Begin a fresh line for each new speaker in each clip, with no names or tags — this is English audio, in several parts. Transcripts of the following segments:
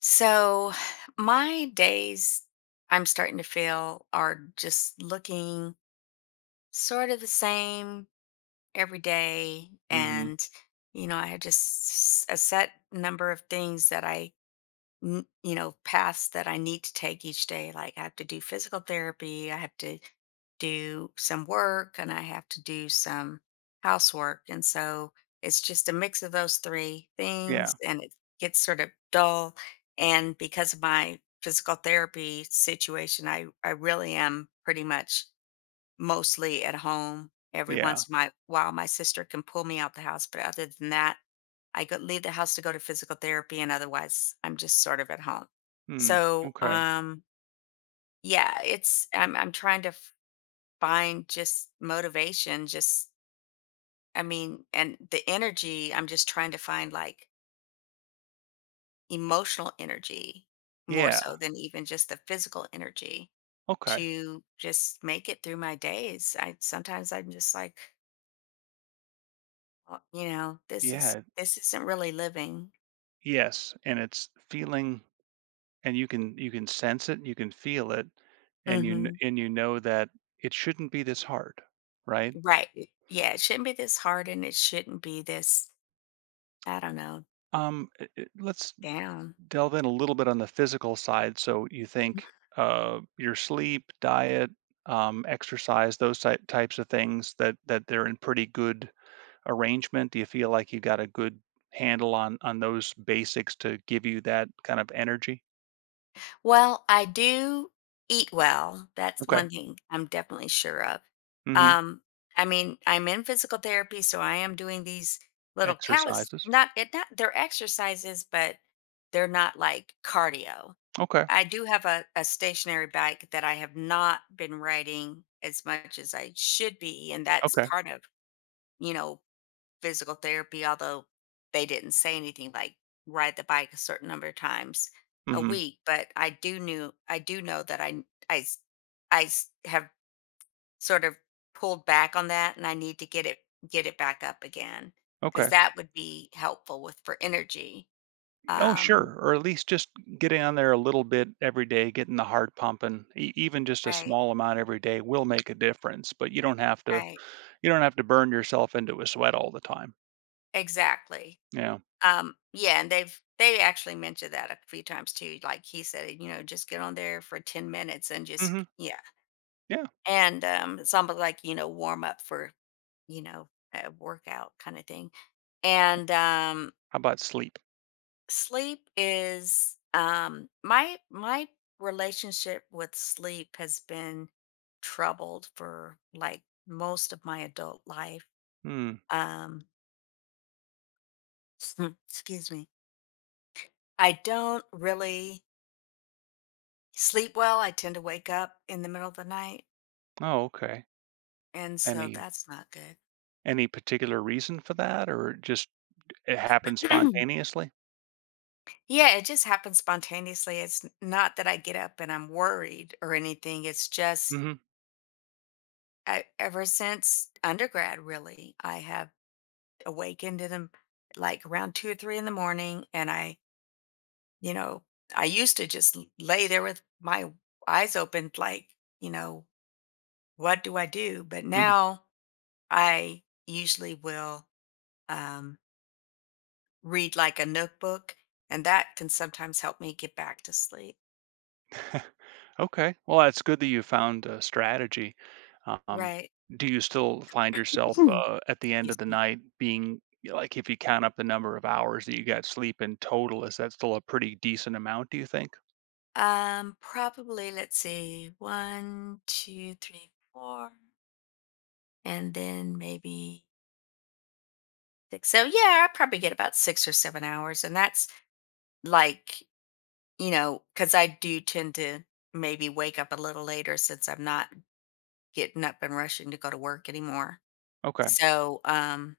So my days, I'm starting to feel, are just looking sort of the same every day.
Mhm.
And, I have just a set number of things that I paths that I need to take each day. Like, I have to do physical therapy, I have to do some work, and I have to do some housework. And so it's just a mix of those three
Yeah.
things, and it gets sort of dull. And because of my physical therapy situation, I really am pretty much mostly at home. Every
Yeah.
once in my while my sister can pull me out the house, but other than that I go leave the house to go to physical therapy, and otherwise I'm just sort of at home.
Mm.
So,
Okay.
um, yeah, it's I'm trying to find just motivation, just and the energy. I'm just trying to find, like, emotional energy more
Yeah.
so than even just the physical energy
Okay.
to just make it through my days. I sometimes I'm just like, "Oh, you know, this is
Yeah.
this isn't really living."
Yes. And it's feeling and you can sense it, you can feel it, and
Hmm.
you know that it shouldn't be this hard, right?
Right. Yeah, it shouldn't be this hard, and it shouldn't be this, I don't know,
Let's
down.
delve in a little bit on the physical side. So you think your sleep, diet, exercise, those types of things that that they're in pretty good arrangement? Do you feel like you got a good handle on those basics to give you that kind of energy?
Well, I do eat well. That's
Okay.
one thing I'm definitely sure of.
Mhm.
Um, I mean, I'm in physical therapy, so I am doing these little callus
Exercises.
not it not they're exercises, but they're not like cardio.
Okay.
I do have a stationary bike that I have not been riding as much as I should be, and that's
Okay.
part of, you know, physical therapy, although they didn't say anything like ride the bike a certain number of times a
Mhm.
week. But I do knew I do know that I s- I have sort of pulled back on that, and I need to get it back up again because
Okay.
that would be helpful with for energy.
Oh,
Um,
sure. Or at least just getting on there a little bit every day, getting the heart pumping, even just a
right,
small amount every day will make a difference, but you don't have to
right,
you don't have to burn yourself into a sweat all the time.
exactly.
Yeah.
Yeah, and they actually mentioned that a few times too. Like he said, you know, just get on there for 10 minutes and
Mhm.
just yeah.
Yeah.
It's almost like, you know, warm up for, you know, a workout kinda thing. And, um,
How about sleep?
sleep is, my relationship with sleep has been troubled for, like, most of my adult life.
Hmm.
Um, excuse me. I don't really sleep well. I tend to wake up in the middle of the night,
Oh, okay.
and so
Any
that's not good.
any particular reason for that, or just it happened spontaneously?
Yeah, it just happens spontaneously. It's not that I get up and I'm worried or anything. It's just
Mhm,
I, ever since undergrad, really, I have awakened in the, like, around two or three in the morning. And I, you know, I used to just lay there with my eyes open, like, you know, what do I do? But
mhm.
now I usually will, um, read like a notebook, and that can sometimes help me get back to sleep.
Okay, well, that's good that you found a strategy. Um,
Right.
do you still find yourself, at the end of
Excuse
the
me.
night being like, if you count up the number of hours that you got sleep in total, is that still a pretty decent amount, do you think?
Probably let's see, one, two, three, four, and then maybe six. So yeah, I probably get about 6 or 7 hours, and that's like, because I do tend to maybe wake up a little later since I'm not getting up and rushing to go to work anymore.
Okay,
So,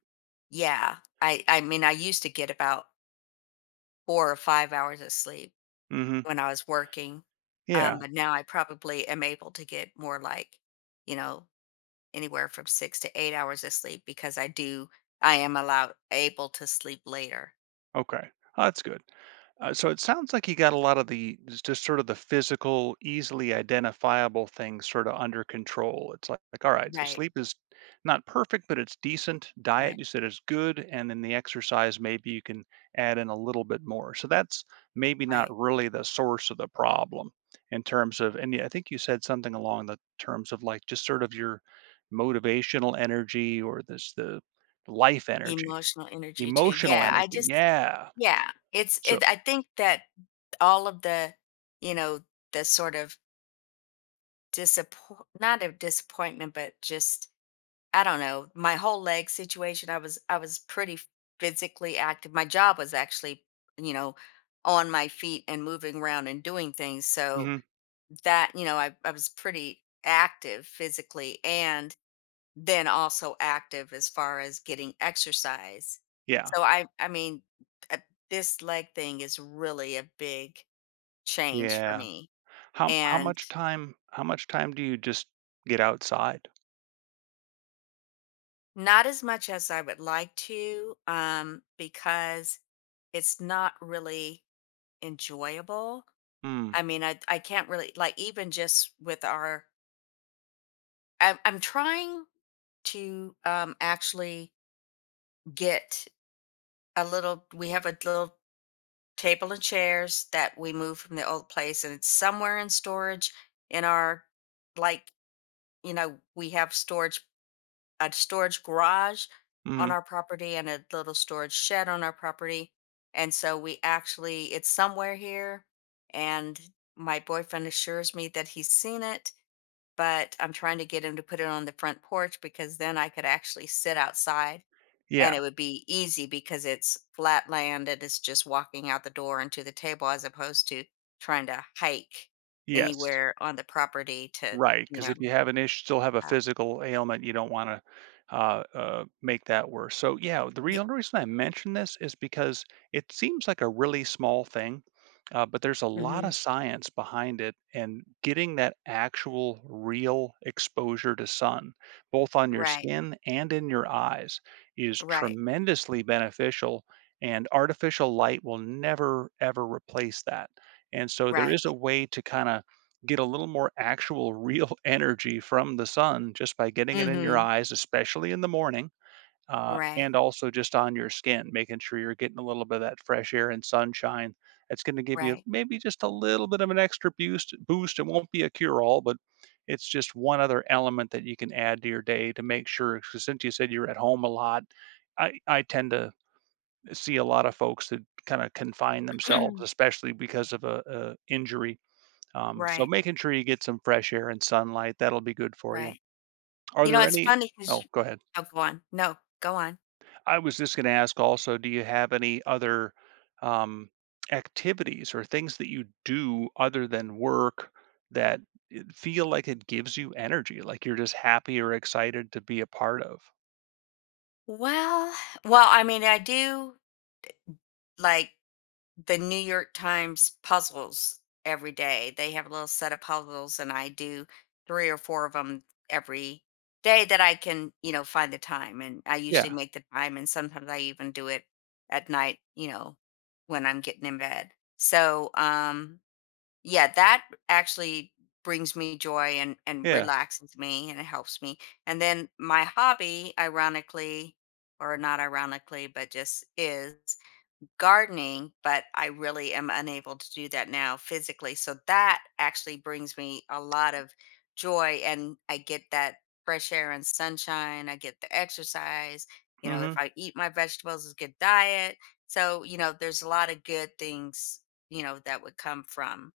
yeah, I mean I used to get about 4 or 5 hours of sleep
mhm,
when I was working,
yeah,
but now I probably am able to get more like, you know anywhere from 6 to 8 hours of sleep because I am allowed, able to sleep later.
okay. Oh, that's good. So it sounds like you got a lot of the just sort of the physical, easily identifiable things sort of under control. It's like, all right, so
Right.
sleep is not perfect, but it's decent. Diet
Right.
you said is good, and then the exercise maybe you can add in a little bit more. So that's maybe not
Right.
really the source of the problem in terms of, and yeah, I think you said something along the terms of like just sort of your motivational energy or this the life energy,
Emotional energy too.
emotional
Yeah. I
energy.
just,
Yeah.
yeah.
So
I think that all of the, you know, the sort of disappoint, not a disappointment, but just, I don't know, my whole leg situation. I was pretty physically active. My job was actually, you know, on my feet and moving around and doing things. So,
mhm,
that you know I was pretty active physically and then also active as far as getting exercise.
yeah.
So I mean, uh, this leg thing is really a big change for
Yeah.
me.
How
And
much time how much time do you just get outside?
not as much as I would like to, um, because it's not really enjoyable.
Mm,
I can't really, like, even just with our I'm trying to, um, actually get a little. We have a little table and chairs that we moved from the old place, and it's somewhere in storage in our, like we have storage, a storage garage on
mhm.
our property, and a little storage shed on our property. And so we actually it's somewhere here. And my boyfriend assures me that he's seen it, but I'm trying to get him to put it on the front porch because then I could actually sit outside,
Yeah,
and it would be easy because it's flat land, and it's just walking out the door into the table as opposed to trying to hike
yes.
anywhere on the property to
Right,
you
because
know
if you have an issue, still have a
uh,
physical ailment, you don't wanna, make that worse. So, yeah, the
y-
real reason I mention this is because it seems like a really small thing, but there's a lot of
mhm,
science behind it and getting that actual real exposure to sun, both on your
right,
skin and in your eyes, is
right,
tremendously beneficial, and artificial light will never, ever replace that. And so there is a
right,
way to kinda get a little more actual real energy from the sun just by getting it in your
hmm,
eyes, especially in the morning,
right,
and also just on your skin, making sure you're getting a little bit of that fresh air and sunshine. It's going to give you
right,
maybe just a little bit of an extra boost. Boost. It won't be a cure-all, but it's just one other element that you can add to your day to make sure. 'Cause since you said you're at home a lot, I tend to see a lot of folks that kind of confine themselves, especially because of a injury, so
right,
making sure you get some fresh air and sunlight, that'll be good for you.
right,
Are there
it's
any—
funny because
oh, go ahead.
oh, go on no, go on.
I was just gonna ask also, do you have any other, um, activities or things that you do other than work that it feel like it gives you energy, like you're just happy or excited to be a part of?
well well, I do, like, the New York Times puzzles every day. They have a little set of puzzles, and I do three or four of them every day that I can, you know, find the time. And I usually
Yeah,
make the time, and sometimes I even do it at night, you know, when I'm getting in bed. So, yeah, that actually brings me joy, and
yeah,
relaxes me, and it helps me. And then my hobby, ironically, or not ironically, but just is gardening. But I really am unable to do that now physically. So that actually brings me a lot of joy, and I get that fresh air and sunshine. I get the exercise. You know, if
mhm,
I eat my vegetables, it's a good diet. So, you know, there's a lot of good things, you know, that would come from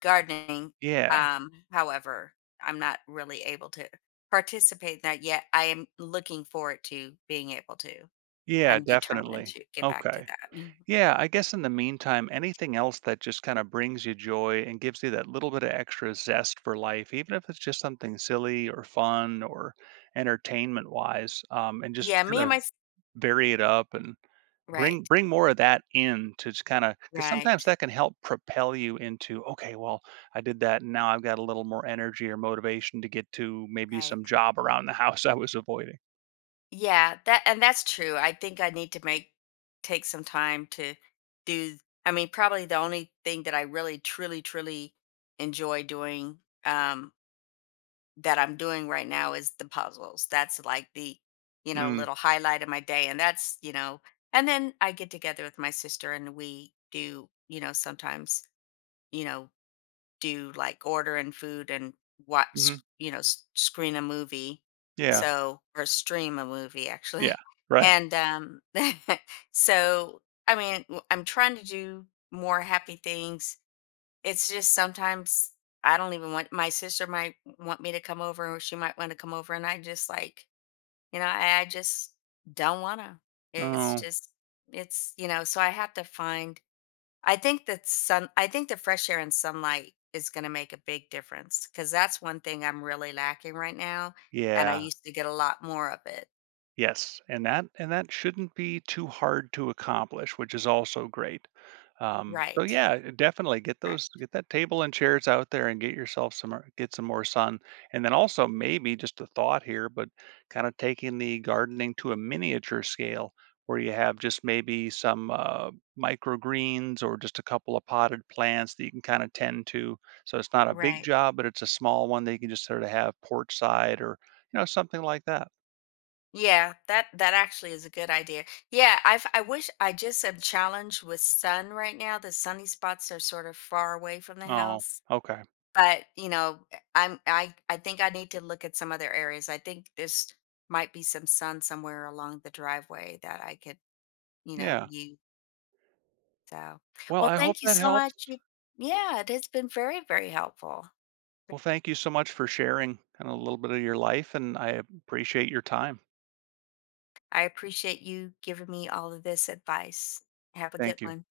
gardening.
yeah.
However, I'm not really able to participate in that yet. I am looking forward to being able to.
Yeah,
I'm determined
definitely.
to get back to
Okay.
that.
Yeah, I guess in the meantime, anything else that just kind of brings you joy and gives you that little bit of extra zest for life, even if it's just something silly or fun or entertainment wise, and just
Yeah, me
kind
and
of
my s
vary it up and
right,
bring more of that in to just kind of because
right,
sometimes that can help propel you into okay, well, I did that and now I've got a little more energy or motivation to get to maybe some
right.
job around the house I was avoiding.
Yeah, that and that's true. I think I need to make take some time to do, I mean, probably the only thing that I really truly, truly enjoy doing, um, that I'm doing right now is the puzzles. That's like the, you know,
Mm,
little highlight of my day. And that's, you know, and then I get together with my sister, and we do, you know, sometimes, you know, do like ordering food and
hmm.
watch,
Mm-hmm.
screen a movie.
Yeah.
So, or stream a movie
Yeah.
actually.
Right.
And, so, I mean, I'm trying to do more happy things. It's just sometimes I don't even want my sister might want me to come over, or she might want to come over, and I just like, I just don't want to. It's
Oh,
just, it's, you know, so I have to find I think the fresh air and sunlight is gonna make a big difference because that's one thing I'm really lacking right now, and I
yeah.
used to get a lot more of it.
Yes, and that shouldn't be too hard to accomplish, which is also great. So
Right.
yeah, definitely get
Right.
those get that table and chairs out there and get yourself some get some more sun. And then also maybe just a thought here, but kind of taking the gardening to a miniature scale where you have just maybe some microgreens or just a couple of potted plants that you can kind of tend to. So it's not a big
Right.
job, but it's a small one that you can just sort of have porch side or you know something like that.
Yeah, that that actually is a good idea. Yeah, I wish I just am challenged with sun right now. The sunny spots are sort of far away from the
Oh,
house.
okay.
But, you know, eh, I think I need to look at some other areas. I think this might be some sun somewhere along the driveway that I could, you know,
Yeah.
use. So,
Well,
well,
I hope
thank you
that
so
helps.
much. You, yeah, it has been very, very helpful.
Well, thank you so much for sharing kind of a little bit of your life, and I appreciate your time.
I appreciate you giving me all of this advice. Have a good
Thank you.
one.